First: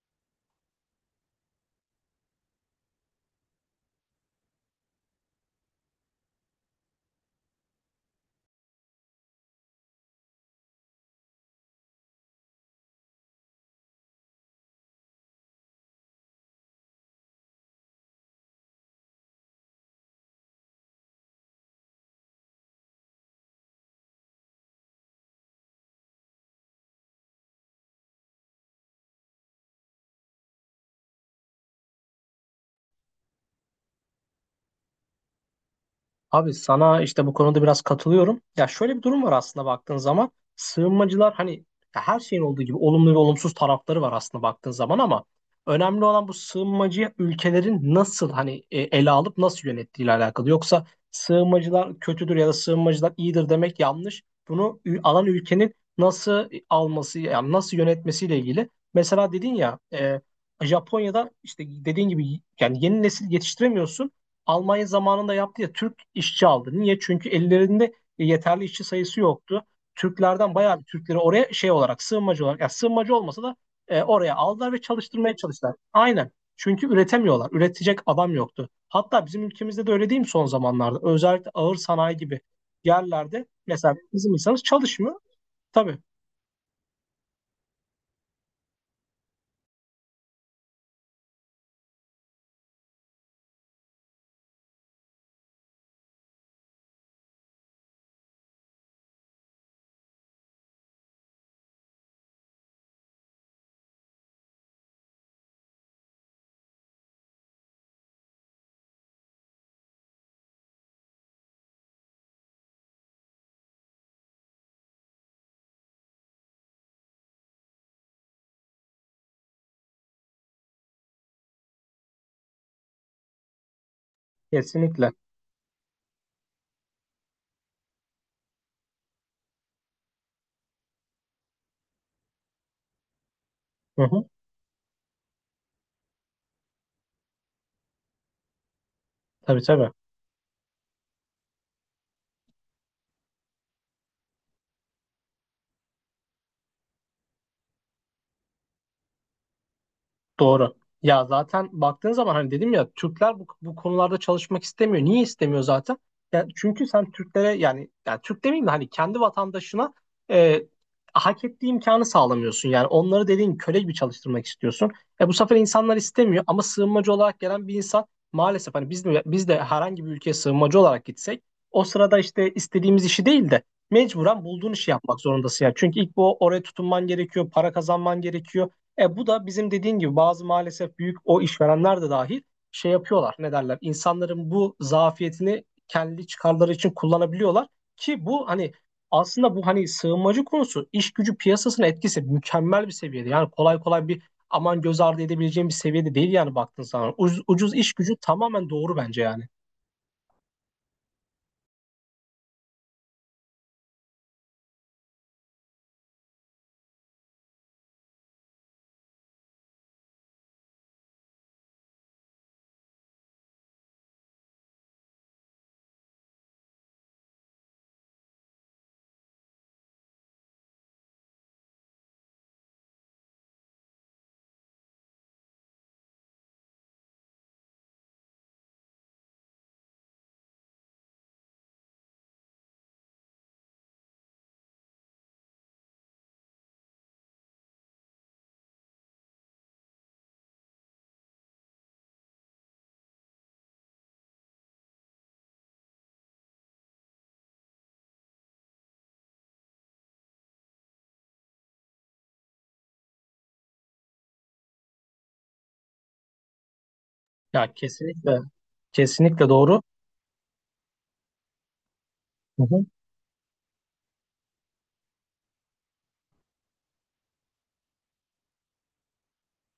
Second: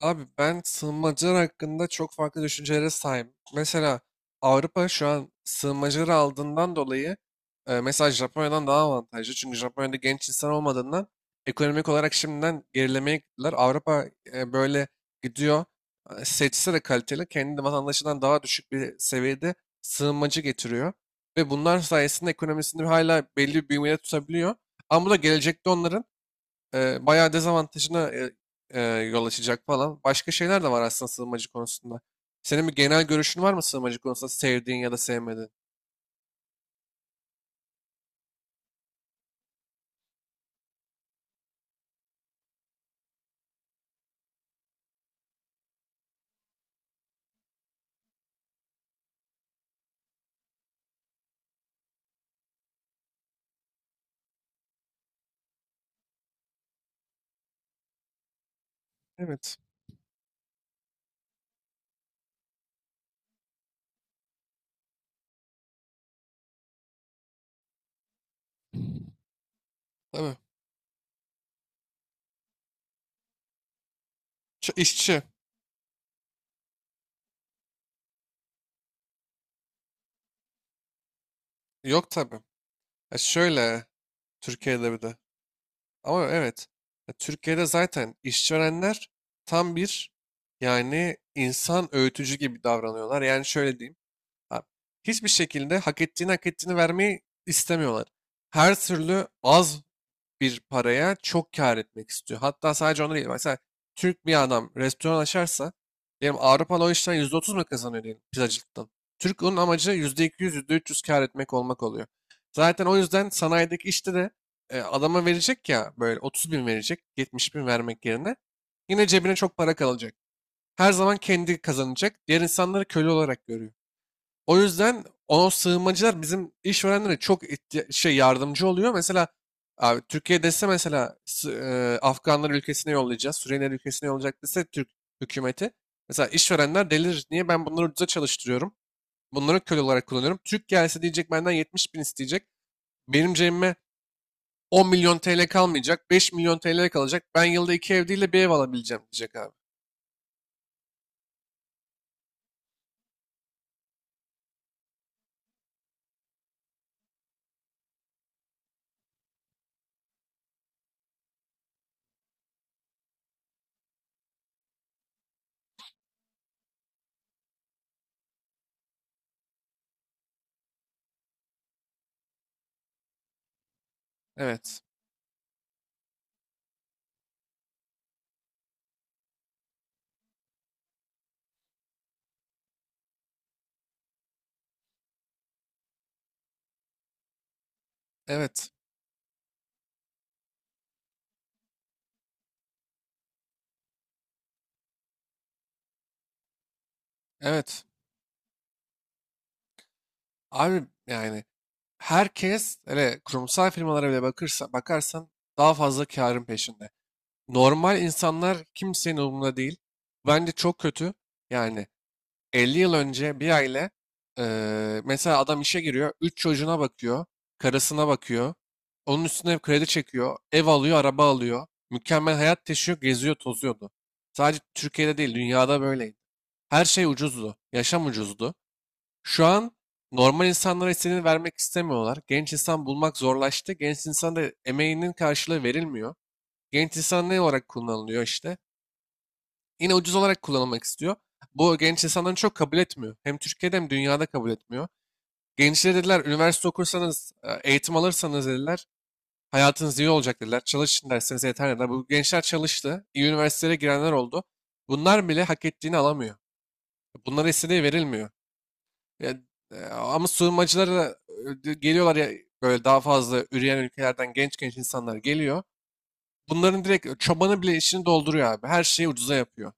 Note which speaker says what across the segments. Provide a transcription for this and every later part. Speaker 1: Abi ben sığınmacılar hakkında çok farklı düşüncelere sahibim. Mesela Avrupa şu an sığınmacıları aldığından dolayı mesela Japonya'dan daha avantajlı. Çünkü Japonya'da genç insan olmadığından ekonomik olarak şimdiden gerilemeye gittiler. Avrupa böyle gidiyor. Seçse de kaliteli kendi vatandaşından daha düşük bir seviyede sığınmacı getiriyor. Ve bunlar sayesinde ekonomisini hala belli bir büyümeye tutabiliyor. Ama bu da gelecekte onların bayağı dezavantajına yol açacak falan. Başka şeyler de var aslında sığınmacı konusunda. Senin bir genel görüşün var mı sığınmacı konusunda sevdiğin ya da sevmediğin?
Speaker 2: Abi sana işte bu konuda biraz katılıyorum. Ya şöyle bir durum var aslında baktığın zaman. Sığınmacılar hani ya her şeyin olduğu gibi olumlu ve olumsuz tarafları var aslında baktığın zaman ama önemli olan bu sığınmacıya ülkelerin nasıl hani ele alıp nasıl yönettiğiyle alakalı. Yoksa sığınmacılar kötüdür ya da sığınmacılar iyidir demek yanlış. Alan ülkenin nasıl alması yani nasıl yönetmesiyle ilgili. Mesela dedin
Speaker 1: Evet,
Speaker 2: ya Japonya'da işte dediğin gibi yani yeni nesil yetiştiremiyorsun. Almanya zamanında yaptı ya Türk işçi aldı. Niye? Çünkü ellerinde yeterli işçi sayısı yoktu.
Speaker 1: tabii.
Speaker 2: Türklerden bayağı bir Türkleri oraya şey olarak sığınmacı olarak ya sığınmacı olmasa da oraya aldılar ve
Speaker 1: İşçi.
Speaker 2: çalıştırmaya çalıştılar. Aynen. Çünkü üretemiyorlar. Üretecek adam yoktu. Hatta bizim ülkemizde de öyle değil mi son zamanlarda? Özellikle ağır
Speaker 1: Yok
Speaker 2: sanayi
Speaker 1: tabii.
Speaker 2: gibi
Speaker 1: Ya
Speaker 2: yerlerde
Speaker 1: şöyle
Speaker 2: mesela bizim insanımız
Speaker 1: Türkiye'de bir de.
Speaker 2: çalışmıyor. Tabii.
Speaker 1: Ama evet. Ya Türkiye'de zaten işverenler tam bir yani insan öğütücü gibi davranıyorlar. Yani şöyle diyeyim. ha, Hiçbir şekilde hak ettiğini vermeyi istemiyorlar. Her türlü az bir paraya çok kâr etmek istiyor. Hatta sadece onu değil. Mesela Türk bir adam restoran açarsa diyelim Avrupalı o işten %30 mu kazanıyor diyelim pizzacılıktan. Türk onun amacı yüzde iki, %300 kâr etmek olmak oluyor. Zaten o yüzden sanayideki işte de adama verecek ya böyle 30.000 verecek 70.000 vermek yerine yine cebine çok para kalacak. Her zaman kendi kazanacak. Diğer insanları köle olarak görüyor. O yüzden
Speaker 2: Kesinlikle.
Speaker 1: o sığınmacılar bizim işverenlere çok yardımcı oluyor. Mesela abi Türkiye dese mesela Afganlar ülkesine yollayacağız, Suriyeliler
Speaker 2: Hı
Speaker 1: ülkesine
Speaker 2: hı.
Speaker 1: yollayacak dese Türk hükümeti. Mesela işverenler delir. Niye ben bunları ucuza çalıştırıyorum? Bunları
Speaker 2: Tabii,
Speaker 1: köle
Speaker 2: tabii.
Speaker 1: olarak kullanıyorum. Türk gelse diyecek benden 70 bin isteyecek. Benim cebime 10 milyon TL kalmayacak. 5 milyon TL kalacak. Ben yılda iki ev değil de bir ev alabileceğim diyecek abi.
Speaker 2: Doğru. Ya zaten baktığın zaman hani dedim ya Türkler bu konularda çalışmak istemiyor. Niye istemiyor zaten? Yani çünkü sen Türklere yani Türk demeyeyim de hani kendi vatandaşına e, hak ettiği imkanı sağlamıyorsun. Yani onları dediğin köle gibi çalıştırmak istiyorsun. Bu sefer insanlar istemiyor ama sığınmacı olarak gelen bir insan maalesef hani biz de herhangi bir ülkeye sığınmacı olarak gitsek o sırada işte istediğimiz işi değil de mecburen bulduğun
Speaker 1: Evet.
Speaker 2: işi yapmak zorundasın. Yani çünkü ilk bu oraya tutunman gerekiyor, para kazanman gerekiyor. E bu da bizim dediğin gibi bazı maalesef büyük o işverenler de dahil şey yapıyorlar. Ne derler? İnsanların bu zafiyetini kendi çıkarları için kullanabiliyorlar ki bu
Speaker 1: Evet.
Speaker 2: hani aslında bu hani sığınmacı konusu iş gücü piyasasına etkisi mükemmel bir seviyede. Yani kolay kolay bir aman göz ardı edebileceğim bir seviyede değil yani baktın sana. Ucuz
Speaker 1: Evet.
Speaker 2: iş gücü tamamen doğru bence yani.
Speaker 1: Abi yani herkes hele kurumsal firmalara bile bakarsan daha fazla karın peşinde. Normal insanlar kimsenin umurunda değil. Bence çok kötü. Yani 50 yıl önce bir aile mesela adam işe giriyor, 3 çocuğuna bakıyor, karısına bakıyor. Onun üstüne kredi çekiyor, ev alıyor, araba alıyor. Mükemmel hayat yaşıyor, geziyor, tozuyordu. Sadece Türkiye'de değil, dünyada böyleydi. Her şey ucuzdu, yaşam ucuzdu. Şu an normal insanlara istediğini vermek istemiyorlar. Genç insan bulmak zorlaştı. Genç insan da emeğinin karşılığı verilmiyor. Genç insan ne olarak kullanılıyor işte? Yine ucuz olarak kullanılmak istiyor. Bu genç insanların çok kabul etmiyor. Hem Türkiye'de hem dünyada kabul etmiyor. Gençlere dediler üniversite okursanız, eğitim alırsanız dediler hayatınız iyi olacak dediler. Çalışın derseniz yeter dediler. Bu gençler çalıştı. İyi üniversitelere girenler oldu. Bunlar bile hak ettiğini alamıyor. Bunlara
Speaker 2: Ya
Speaker 1: istediği verilmiyor.
Speaker 2: kesinlikle,
Speaker 1: Ya,
Speaker 2: kesinlikle doğru.
Speaker 1: ama sığınmacılar da, geliyorlar ya
Speaker 2: Hı
Speaker 1: böyle
Speaker 2: hı.
Speaker 1: daha fazla üreyen ülkelerden genç genç insanlar geliyor. Bunların direkt çobanı bile işini dolduruyor abi. Her şeyi ucuza yapıyor.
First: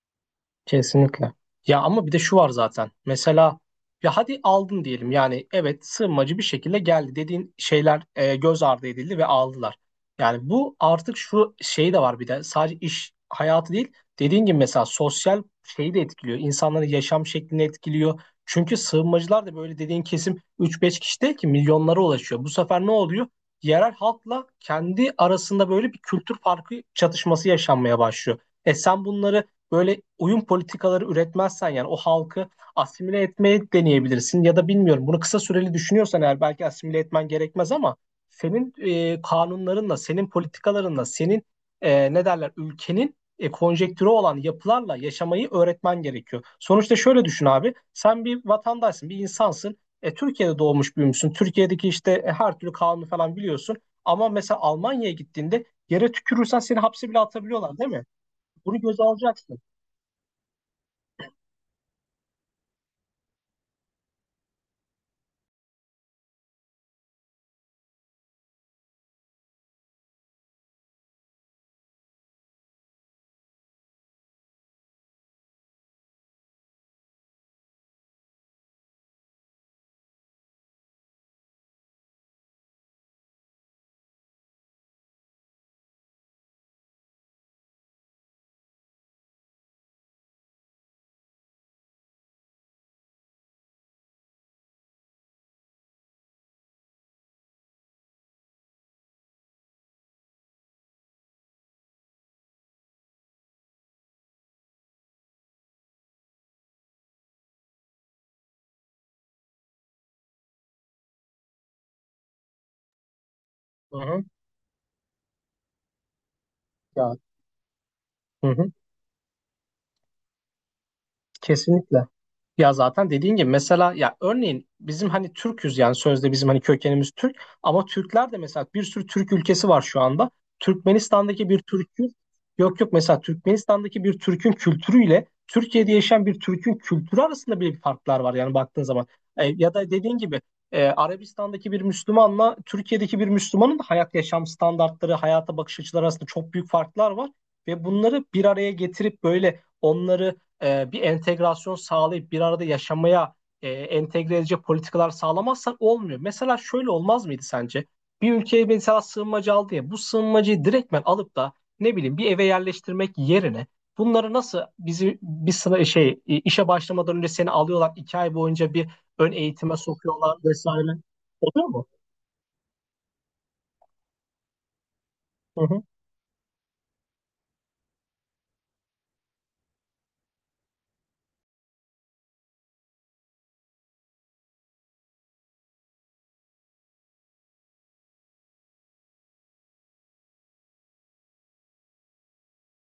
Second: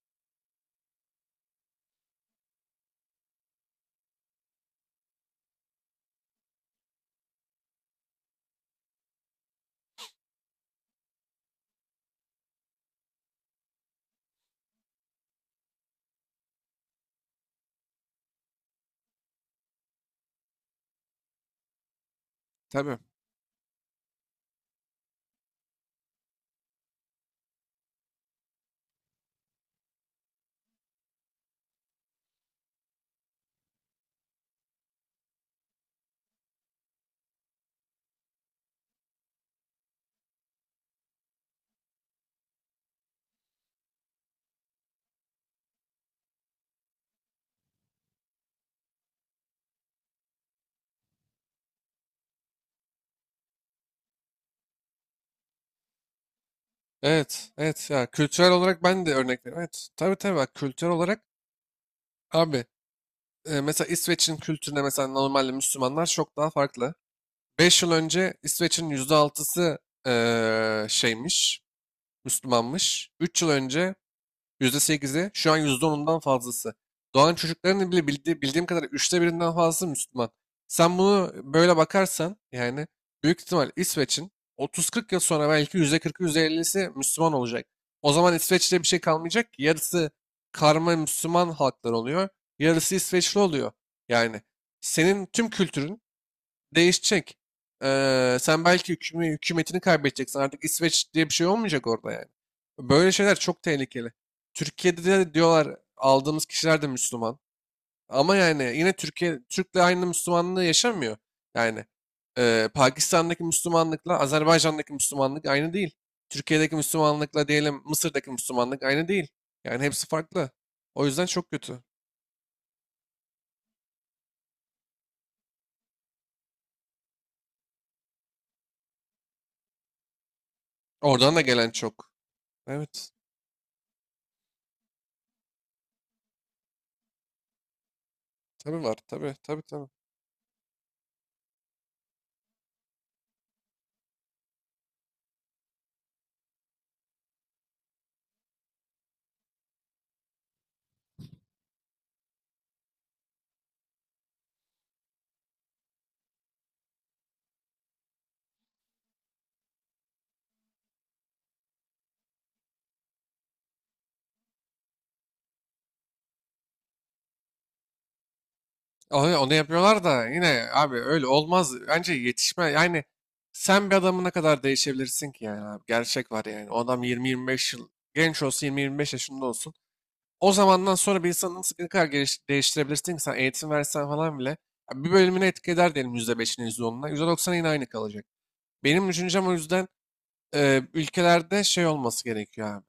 Speaker 2: Kesinlikle. Ya ama bir de şu var zaten. Mesela ya hadi aldın diyelim. Yani evet sığınmacı bir şekilde geldi dediğin şeyler göz ardı edildi ve aldılar. Yani bu artık şu şey de var bir de sadece iş hayatı değil. Dediğin gibi mesela sosyal şeyi de etkiliyor. İnsanların yaşam şeklini etkiliyor. Çünkü sığınmacılar da böyle dediğin kesim 3-5 kişi değil ki milyonlara ulaşıyor. Bu sefer ne
Speaker 1: Tabii.
Speaker 2: oluyor? Yerel halkla kendi arasında böyle bir kültür farkı çatışması yaşanmaya başlıyor. E sen bunları böyle uyum politikaları üretmezsen yani o halkı asimile etmeye deneyebilirsin ya da bilmiyorum bunu kısa süreli düşünüyorsan eğer belki asimile etmen gerekmez ama senin kanunlarınla, senin politikalarınla, senin ne derler ülkenin konjektürü olan yapılarla yaşamayı öğretmen gerekiyor. Sonuçta şöyle düşün abi, sen bir vatandaşsın, bir insansın. Türkiye'de doğmuş büyümüşsün. Türkiye'deki işte her türlü kanunu falan biliyorsun. Ama mesela Almanya'ya gittiğinde yere tükürürsen seni hapse bile
Speaker 1: Evet,
Speaker 2: atabiliyorlar
Speaker 1: evet
Speaker 2: değil mi?
Speaker 1: ya kültürel
Speaker 2: Bunu
Speaker 1: olarak
Speaker 2: göze
Speaker 1: ben de örnek
Speaker 2: alacaksın.
Speaker 1: veriyorum. Evet, tabii tabii bak kültürel olarak abi mesela İsveç'in kültürüne mesela normalde Müslümanlar çok daha farklı. 5 yıl önce İsveç'in %6'sı şeymiş, Müslümanmış. 3 yıl önce %8'i, şu an %10'undan fazlası. Doğan çocukların bile bildiğim kadarıyla üçte birinden fazlası Müslüman. Sen bunu böyle bakarsan yani büyük ihtimal İsveç'in 30-40 yıl sonra belki %40'ı %50'si Müslüman olacak. O zaman İsveç'te bir şey kalmayacak ki yarısı karma Müslüman halklar oluyor, yarısı İsveçli oluyor. Yani senin tüm kültürün değişecek. Sen belki hükümetini kaybedeceksin. Artık İsveç diye bir şey olmayacak orada yani. Böyle şeyler çok tehlikeli. Türkiye'de de diyorlar aldığımız kişiler de Müslüman. Ama yani yine Türkiye Türk'le aynı Müslümanlığı yaşamıyor. Yani Pakistan'daki
Speaker 2: Hı
Speaker 1: Müslümanlıkla
Speaker 2: hı.
Speaker 1: Azerbaycan'daki Müslümanlık aynı değil. Türkiye'deki
Speaker 2: Ya,
Speaker 1: Müslümanlıkla diyelim Mısır'daki
Speaker 2: hı hı.
Speaker 1: Müslümanlık aynı değil. Yani hepsi farklı. O yüzden çok kötü.
Speaker 2: Kesinlikle. Ya zaten dediğin gibi mesela ya örneğin bizim hani Türk'üz yani sözde bizim hani kökenimiz Türk ama Türkler de mesela bir sürü Türk ülkesi var şu anda.
Speaker 1: Oradan da
Speaker 2: Türkmenistan'daki bir
Speaker 1: gelen çok.
Speaker 2: Türk'ün yok yok
Speaker 1: Evet.
Speaker 2: Mesela Türkmenistan'daki bir Türk'ün kültürüyle Türkiye'de yaşayan bir Türk'ün kültürü arasında bile bir farklar var yani
Speaker 1: Tabii
Speaker 2: baktığın
Speaker 1: var.
Speaker 2: zaman.
Speaker 1: Tabii tabii
Speaker 2: Ya
Speaker 1: tabii.
Speaker 2: da dediğin gibi Arabistan'daki bir Müslümanla Türkiye'deki bir Müslümanın da hayat yaşam standartları, hayata bakış açıları arasında çok büyük farklar var ve bunları bir araya getirip böyle onları bir entegrasyon sağlayıp bir arada yaşamaya entegre edici politikalar sağlamazsan olmuyor. Mesela şöyle olmaz mıydı sence? Bir ülkeye mesela sığınmacı aldı ya bu sığınmacıyı direktmen alıp da ne bileyim bir eve yerleştirmek yerine bunları nasıl bizi bir sıra işe başlamadan önce seni alıyorlar iki ay boyunca bir ön
Speaker 1: Onu
Speaker 2: eğitime
Speaker 1: yapıyorlar da
Speaker 2: sokuyorlar
Speaker 1: yine abi
Speaker 2: vesaire.
Speaker 1: öyle
Speaker 2: Oluyor
Speaker 1: olmaz.
Speaker 2: mu?
Speaker 1: Bence yetişme yani sen bir adamı ne kadar değişebilirsin ki yani
Speaker 2: Hı
Speaker 1: abi.
Speaker 2: hı.
Speaker 1: Gerçek var yani. O adam 20-25 yıl genç olsun 20-25 yaşında olsun. O zamandan sonra bir insanı nasıl ne kadar değiştirebilirsin ki sen eğitim versen falan bile. Ya bir bölümünü etki eder diyelim %5'ine %10'una. %90'a yine aynı kalacak. Benim düşüncem o yüzden ülkelerde şey olması gerekiyor abi.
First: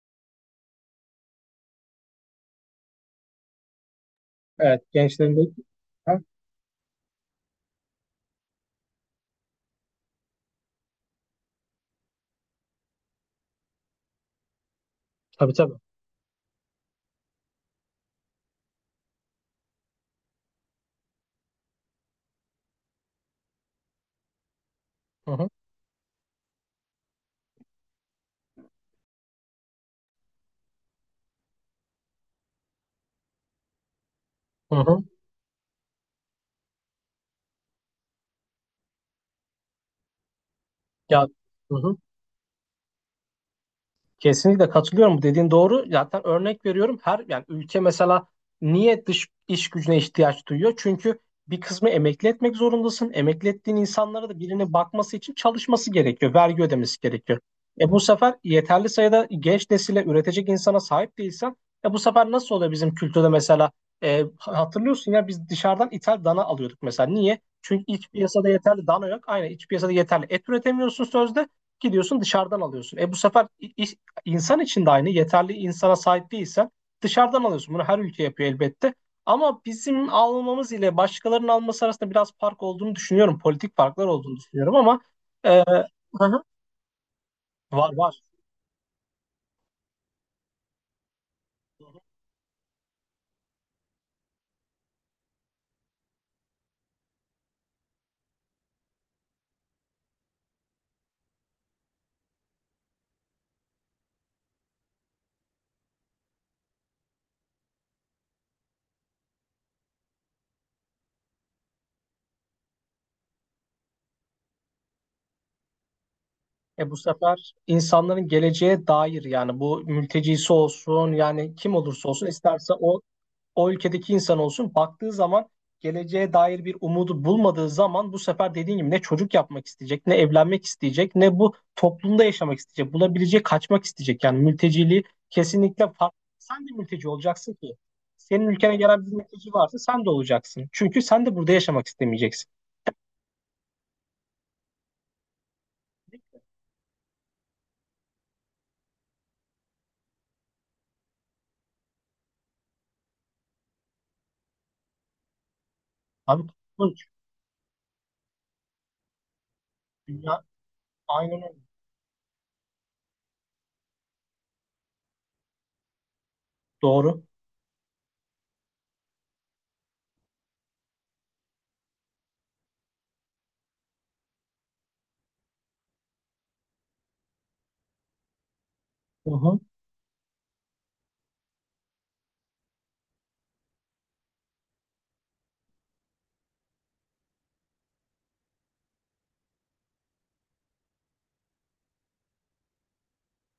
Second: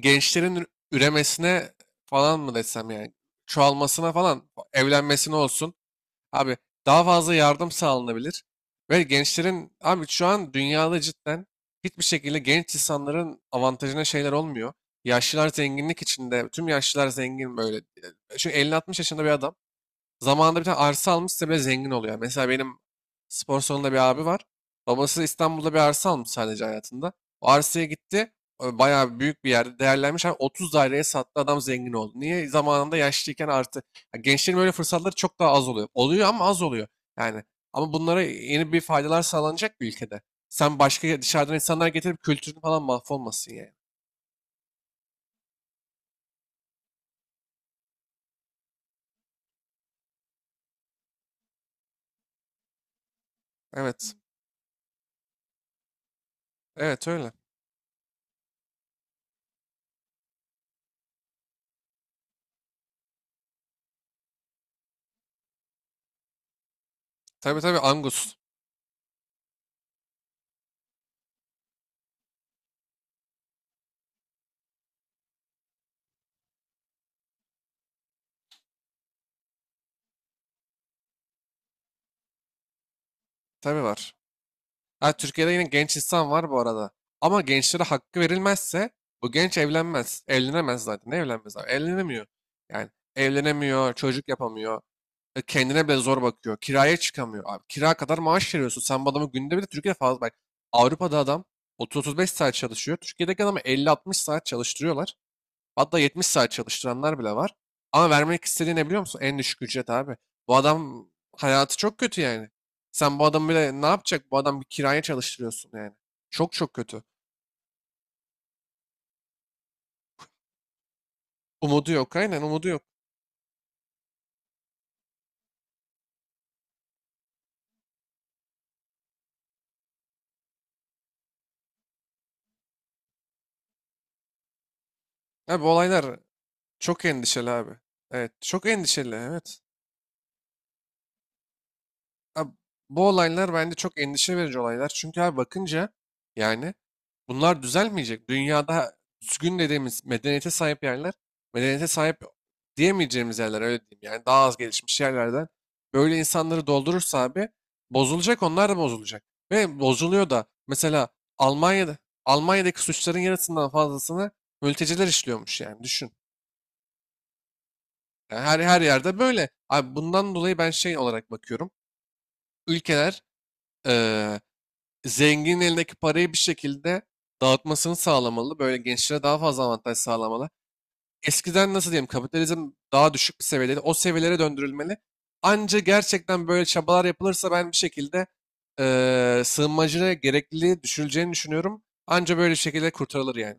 Speaker 1: Gençlerin üremesine falan mı desem yani çoğalmasına falan
Speaker 2: Evet,
Speaker 1: evlenmesine
Speaker 2: gençlerin de...
Speaker 1: olsun
Speaker 2: Ha?
Speaker 1: abi daha fazla yardım sağlanabilir. Ve gençlerin abi şu an dünyada cidden hiçbir şekilde genç insanların avantajına şeyler olmuyor. Yaşlılar
Speaker 2: Tabii, tabii.
Speaker 1: zenginlik içinde. Tüm yaşlılar zengin böyle. Çünkü 50-60 yaşında bir adam zamanında bir tane arsa almışsa bile zengin oluyor. Yani mesela benim spor salonunda bir abi var. Babası
Speaker 2: Hı hı.
Speaker 1: İstanbul'da bir arsa almış sadece hayatında. O arsaya gitti. Bayağı büyük bir yerde değerlenmiş. Abi 30 daireye sattı adam zengin oldu. Niye? Zamanında yaşlıyken artı. Ya gençlerin böyle
Speaker 2: Hı hı.
Speaker 1: fırsatları çok daha az oluyor. Oluyor ama az oluyor. Yani ama bunlara yeni bir faydalar sağlanacak bir ülkede. Sen başka
Speaker 2: Ya,
Speaker 1: dışarıdan
Speaker 2: hı
Speaker 1: insanlar
Speaker 2: hı.
Speaker 1: getirip kültürün falan mahvolmasın yani.
Speaker 2: Kesinlikle katılıyorum. Bu dediğin doğru. Zaten örnek veriyorum. Her yani ülke mesela niye dış iş gücüne ihtiyaç duyuyor? Çünkü bir kısmı emekli etmek zorundasın. Emekli ettiğin
Speaker 1: Evet.
Speaker 2: insanlara da birine bakması için çalışması gerekiyor. Vergi ödemesi
Speaker 1: Evet öyle.
Speaker 2: gerekiyor. E bu sefer yeterli sayıda genç nesile üretecek insana sahip değilsen e bu sefer nasıl oluyor bizim kültürde mesela. E, hatırlıyorsun ya biz dışarıdan ithal dana alıyorduk mesela. Niye?
Speaker 1: Tabii tabii
Speaker 2: Çünkü iç
Speaker 1: Angus.
Speaker 2: piyasada yeterli dana yok. Aynen iç piyasada yeterli et üretemiyorsun sözde gidiyorsun dışarıdan alıyorsun. İnsan için de aynı. Yeterli insana sahip değilsen dışarıdan alıyorsun. Bunu her ülke yapıyor elbette. Ama bizim almamız ile başkalarının alması arasında biraz fark olduğunu düşünüyorum. Politik
Speaker 1: Tabii
Speaker 2: farklar
Speaker 1: var.
Speaker 2: olduğunu düşünüyorum ama
Speaker 1: Ha, Türkiye'de
Speaker 2: e,
Speaker 1: yine genç
Speaker 2: hı
Speaker 1: insan
Speaker 2: hı.
Speaker 1: var bu arada. Ama gençlere
Speaker 2: var
Speaker 1: hakkı
Speaker 2: var.
Speaker 1: verilmezse bu genç evlenmez. Evlenemez zaten. Ne evlenmez abi? Evlenemiyor. Yani evlenemiyor, çocuk yapamıyor. Kendine bile zor bakıyor. Kiraya çıkamıyor. Abi, kira kadar maaş veriyorsun. Sen bu adamı günde bile Türkiye'de fazla bak. Avrupa'da adam 30-35 saat çalışıyor. Türkiye'deki adamı 50-60 saat çalıştırıyorlar. Hatta 70 saat çalıştıranlar bile var. Ama vermek istediği ne biliyor musun? En düşük ücret abi. Bu adam hayatı çok kötü yani. Sen bu adamı bile ne yapacak? Bu adam bir kiraya çalıştırıyorsun yani. Çok çok
Speaker 2: E bu
Speaker 1: kötü.
Speaker 2: sefer insanların geleceğe dair yani bu mültecisi olsun yani kim
Speaker 1: Umudu
Speaker 2: olursa
Speaker 1: yok
Speaker 2: olsun
Speaker 1: aynen umudu
Speaker 2: isterse
Speaker 1: yok.
Speaker 2: o o ülkedeki insan olsun baktığı zaman geleceğe dair bir umudu bulmadığı zaman bu sefer dediğin gibi ne çocuk yapmak isteyecek, ne evlenmek isteyecek, ne bu toplumda yaşamak isteyecek, bulabileceği kaçmak isteyecek. Yani mülteciliği
Speaker 1: Abi bu
Speaker 2: kesinlikle
Speaker 1: olaylar
Speaker 2: farklı. Sen de
Speaker 1: çok
Speaker 2: mülteci
Speaker 1: endişeli
Speaker 2: olacaksın ki.
Speaker 1: abi. Evet
Speaker 2: Senin
Speaker 1: çok
Speaker 2: ülkene gelen bir
Speaker 1: endişeli
Speaker 2: mülteci
Speaker 1: evet.
Speaker 2: varsa sen de olacaksın. Çünkü sen de burada yaşamak istemeyeceksin.
Speaker 1: Abi, bu olaylar bence çok endişe verici olaylar. Çünkü abi bakınca yani bunlar düzelmeyecek. Dünyada düzgün dediğimiz medeniyete sahip yerler, medeniyete sahip diyemeyeceğimiz yerler öyle diyeyim. Yani daha az gelişmiş yerlerden böyle
Speaker 2: Abi
Speaker 1: insanları
Speaker 2: bu
Speaker 1: doldurursa abi bozulacak onlar da bozulacak. Ve bozuluyor
Speaker 2: Dünya
Speaker 1: da mesela
Speaker 2: Aynen öyle.
Speaker 1: Almanya'da Almanya'daki suçların yarısından fazlasını mülteciler işliyormuş yani düşün.
Speaker 2: Doğru.
Speaker 1: Yani her yerde böyle. Abi bundan dolayı ben şey olarak bakıyorum. Ülkeler eee, zenginin elindeki parayı bir şekilde dağıtmasını sağlamalı. Böyle gençlere
Speaker 2: Hı
Speaker 1: daha
Speaker 2: hı.
Speaker 1: fazla avantaj sağlamalı. Eskiden nasıl diyeyim kapitalizm daha düşük bir seviyedeydi. O seviyelere döndürülmeli. Anca gerçekten böyle çabalar yapılırsa ben bir şekilde sığınmacıya gerekliliği düşürüleceğini düşünüyorum. Anca böyle şekilde kurtarılır yani.